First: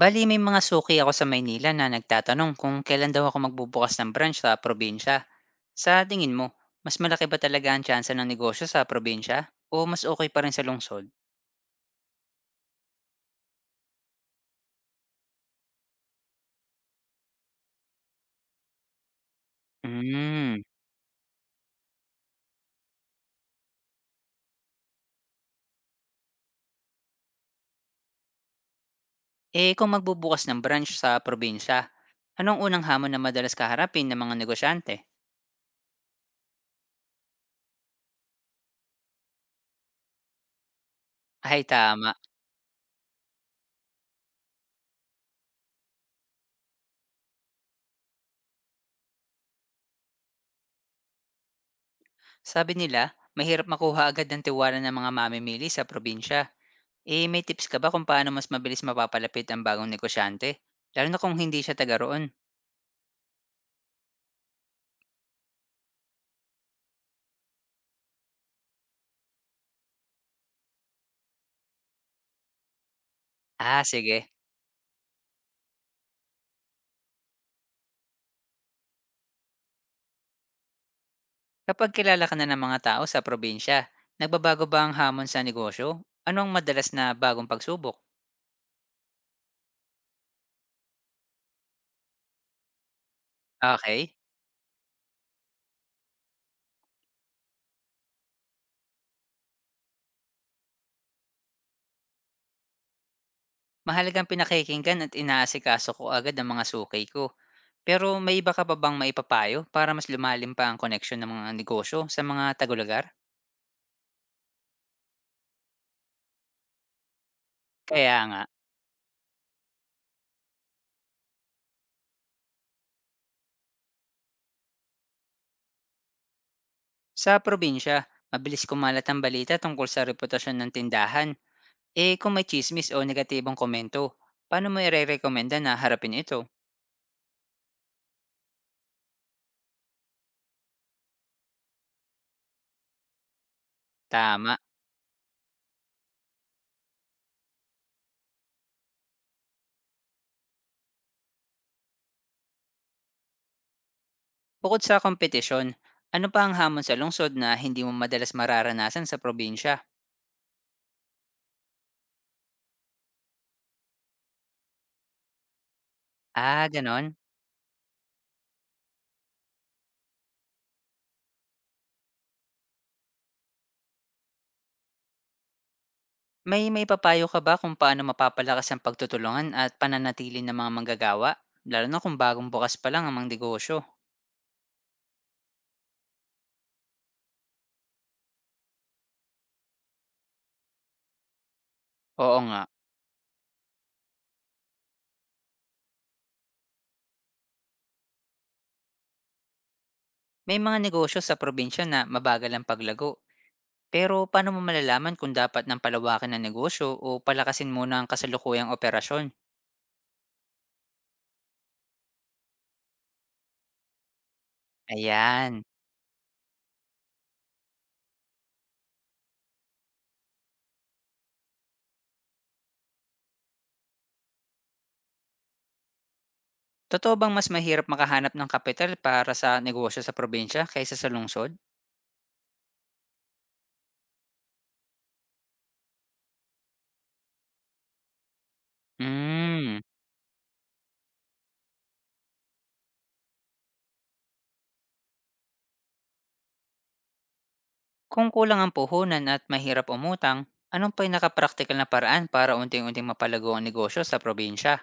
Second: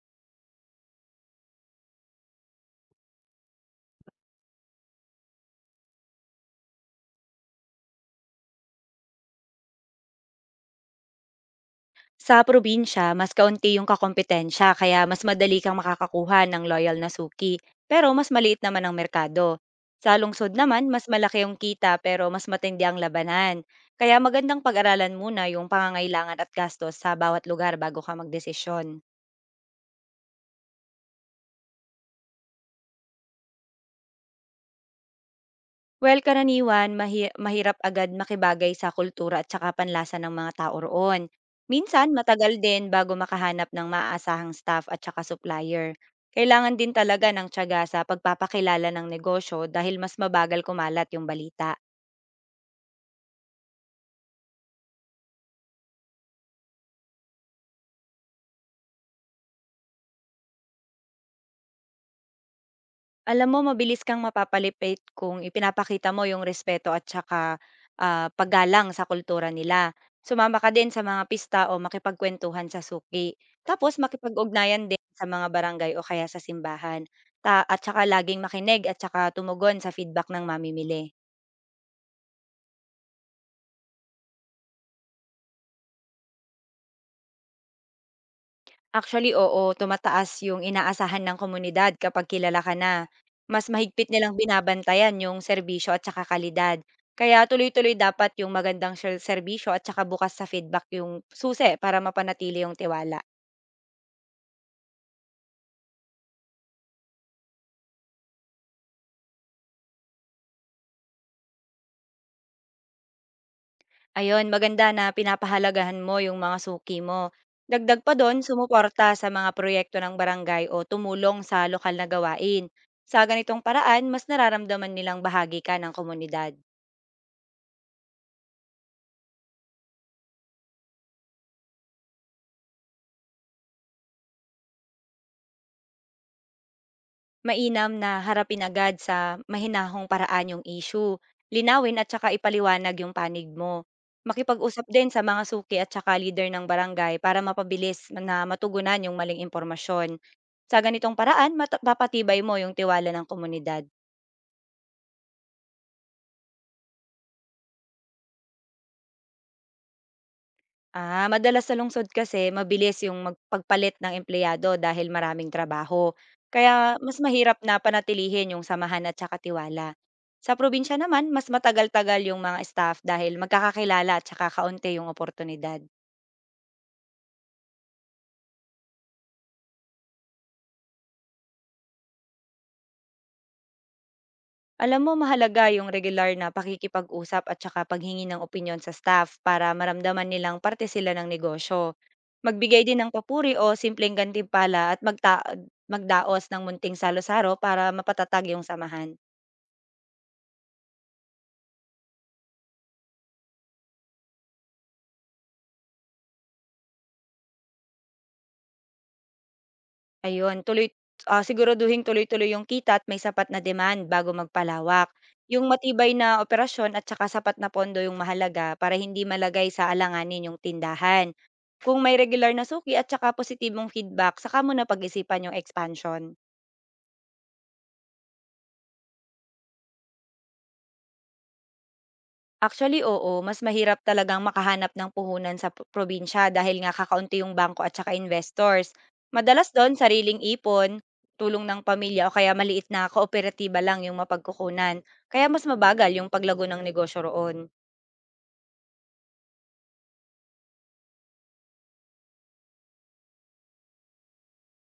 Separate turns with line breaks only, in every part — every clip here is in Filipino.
Bali may mga suki ako sa Maynila na nagtatanong kung kailan daw ako magbubukas ng branch sa probinsya. Sa tingin mo, mas malaki ba talaga ang tsansa ng negosyo sa probinsya o mas okay pa rin sa lungsod?
Sa probinsya, mas kaunti yung kakompetensya kaya mas madali kang makakakuha ng loyal na suki, pero mas maliit naman ang merkado. Sa lungsod
Hmm.
naman, mas malaki yung kita pero mas matindi ang labanan. Kaya magandang pag-aralan muna yung pangangailangan at gastos sa bawat lugar bago ka magdesisyon.
Eh kung magbubukas ng branch sa probinsya, anong unang hamon na madalas kaharapin ng mga negosyante?
Well, karaniwan mahirap agad makibagay sa kultura at saka panlasa ng mga tao roon.
Ay,
Minsan,
tama,
matagal din bago makahanap ng maaasahang staff at saka supplier. Kailangan din talaga ng tiyaga sa pagpapakilala ng negosyo dahil mas mabagal kumalat yung balita.
sabi nila, mahirap makuha agad ng tiwala ng mga mamimili sa probinsya. Eh may tips ka ba kung paano mas mabilis mapapalapit ang bagong negosyante? Lalo na kung hindi siya taga roon.
Alam mo, mabilis kang mapapalipit kung ipinapakita mo yung respeto at saka, paggalang sa kultura nila. Sumama ka din sa mga pista o makipagkuwentuhan sa suki.
Ah,
Tapos
sige.
makipag-ugnayan din sa mga barangay o kaya sa simbahan. At saka laging makinig at saka tumugon sa feedback ng mamimili.
Kapag kilala ka na ng mga tao sa probinsya, nagbabago ba ang hamon sa negosyo? Ano ang madalas na bagong pagsubok?
Actually, oo, tumataas yung inaasahan ng komunidad kapag kilala ka na. Mas mahigpit
Okay,
nilang binabantayan yung serbisyo at saka kalidad. Kaya tuloy-tuloy dapat yung magandang serbisyo at saka bukas sa feedback yung susi para mapanatili yung tiwala.
mahalagang pinakikinggan at inaasikaso ko agad ang mga sukay ko. Pero may iba ka pa bang maipapayo para mas lumalim pa ang koneksyon ng mga negosyo sa mga tagalugar?
Ayun, maganda na pinapahalagahan mo yung mga suki mo. Dagdag pa
Kaya
doon,
nga,
sumuporta sa mga proyekto ng barangay o tumulong sa lokal na gawain. Sa ganitong paraan, mas nararamdaman nilang bahagi ka ng komunidad.
sa probinsya, mabilis kumalat ang balita tungkol sa reputasyon ng tindahan. Eh kung may chismis o negatibong komento, paano mo ire-recommenda na harapin ito?
Mainam na harapin agad sa mahinahong paraan yung issue. Linawin at saka ipaliwanag yung panig mo.
Tama.
Makipag-usap din sa mga suki at saka leader ng barangay para mapabilis na matugunan yung maling impormasyon. Sa ganitong paraan, mapapatibay mo yung tiwala ng komunidad.
Bukod sa kompetisyon, ano pa ang hamon sa lungsod na hindi mo madalas mararanasan sa probinsya?
Ah, madalas sa lungsod kasi mabilis yung mag ng empleyado dahil maraming trabaho.
Ah,
Kaya
ganon.
mas mahirap na panatilihin yung samahan at saka tiwala. Sa probinsya naman, mas matagal-tagal yung mga staff dahil magkakakilala at saka kaunti yung oportunidad.
May papayo ka ba kung paano mapapalakas ang pagtutulungan at pananatili ng mga manggagawa? Lalo na kung bagong bukas pa lang ang mga negosyo.
Alam mo, mahalaga yung regular na pakikipag-usap at saka paghingi ng opinyon sa staff para maramdaman nilang parte sila ng negosyo.
Oo nga,
Magbigay din ng papuri o simpleng gantimpala at magdaos ng munting salo-saro para mapatatag yung samahan.
may mga negosyo sa probinsya na mabagal ang paglago. Pero paano mo malalaman kung dapat nang palawakin ang negosyo o palakasin muna ang kasalukuyang operasyon?
Ayun, siguraduhin tuloy-tuloy yung kita at may sapat na demand bago magpalawak.
Ayan.
Yung matibay na operasyon at saka sapat na pondo yung mahalaga para hindi malagay sa alanganin yung tindahan. Kung may regular na suki at saka positibong feedback, saka mo na pag-isipan yung expansion.
Totoo bang mas mahirap makahanap ng kapital para sa negosyo sa probinsya kaysa sa lungsod?
Actually, oo. Mas mahirap talagang makahanap ng puhunan sa probinsya dahil nga kakaunti yung bangko at saka investors. Madalas
Hmm.
doon, sariling ipon, tulong ng pamilya o kaya maliit na kooperatiba lang yung mapagkukunan. Kaya mas mabagal yung paglago ng negosyo roon.
Kung kulang ang puhunan at mahirap umutang, anong pinakapraktikal na paraan para unti-unting mapalago ang negosyo sa probinsya?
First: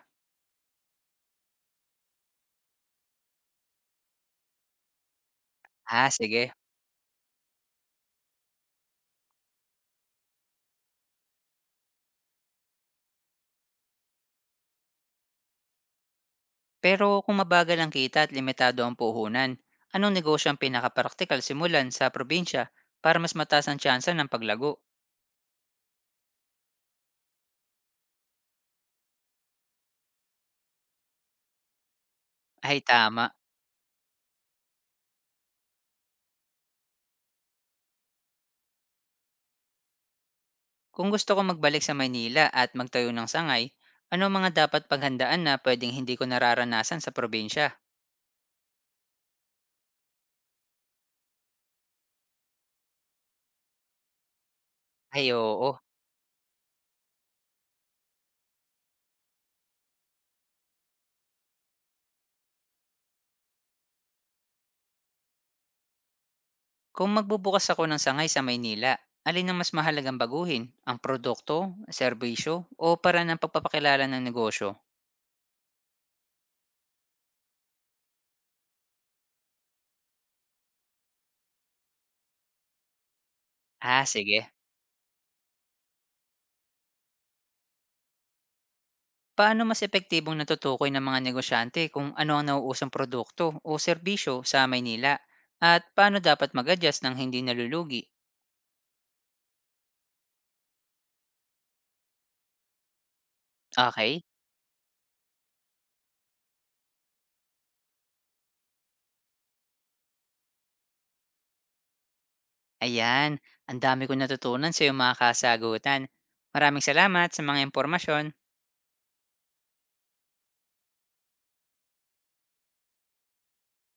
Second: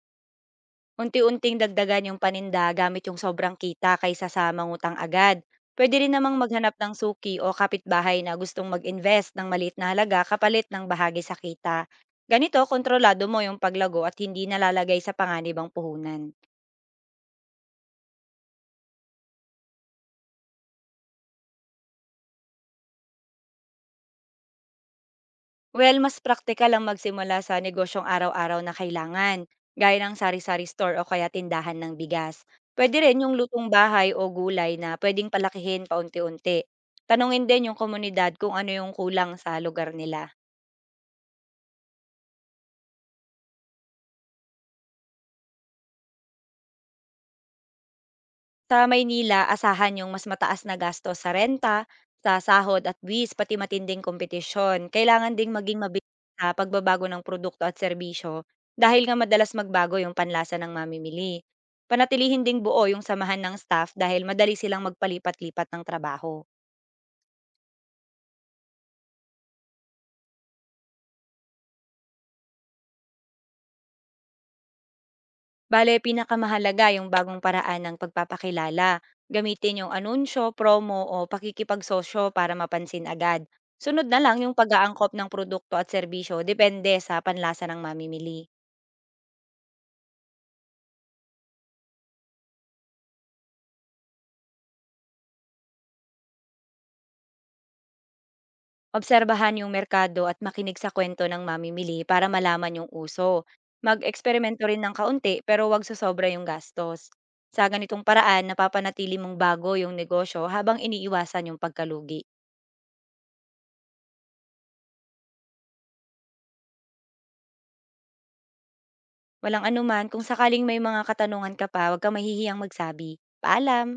Unti-unting dagdagan yung paninda gamit yung sobrang kita kaysa sa mangutang agad. Pwede
Ah,
rin namang
sige.
maghanap ng suki o kapitbahay na gustong mag-invest ng maliit na halaga kapalit ng bahagi sa kita. Ganito, kontrolado mo yung paglago at hindi nalalagay sa panganibang puhunan.
Pero kung mabagal ang kita at limitado ang puhunan, anong negosyo ang pinakapraktikal simulan sa probinsya para mas mataas ang tsansa ng paglago?
Well, mas praktikal ang magsimula sa negosyong araw-araw na kailangan, gaya ng sari-sari store o kaya tindahan ng bigas.
Ay,
Pwede rin
tama.
yung lutong bahay o gulay na pwedeng palakihin paunti-unti. Tanungin din yung komunidad kung ano yung kulang sa lugar nila.
Kung gusto ko magbalik sa Maynila at magtayo ng sangay, ano ang mga dapat paghandaan na pwedeng hindi ko nararanasan sa probinsya?
Sa Maynila, asahan yung mas mataas na gasto sa renta, sa sahod at buwis, pati matinding kompetisyon.
Ay,
Kailangan ding
oo.
maging mabilis sa pagbabago ng produkto at serbisyo dahil nga madalas magbago yung panlasa ng mamimili. Panatilihin ding buo yung samahan ng staff dahil madali silang magpalipat-lipat ng trabaho.
Kung magbubukas ako ng sangay sa Maynila, alin ang mas mahalagang baguhin? Ang produkto, serbisyo, o para ng pagpapakilala ng negosyo?
Bale, pinakamahalaga yung bagong paraan ng pagpapakilala. Gamitin yung anunsyo, promo o pakikipagsosyo para mapansin agad.
Ah,
Sunod na lang
sige.
yung pag-aangkop ng produkto at serbisyo depende sa panlasa ng mamimili.
Paano mas epektibong natutukoy ng mga negosyante kung ano ang nauusong produkto o serbisyo sa Maynila? At paano dapat mag-adjust ng hindi nalulugi?
Obserbahan yung merkado at makinig sa kwento ng mamimili para malaman yung uso.
Okay,
Mag-eksperimento rin ng kaunti pero wag sosobra yung gastos. Sa ganitong paraan, napapanatili mong bago yung negosyo habang iniiwasan yung pagkalugi.
ayan. Ang dami kong natutunan sa iyong mga kasagutan. Maraming salamat sa mga impormasyon.
Walang anuman, kung sakaling may mga katanungan ka pa, huwag kang mahihiyang magsabi. Paalam!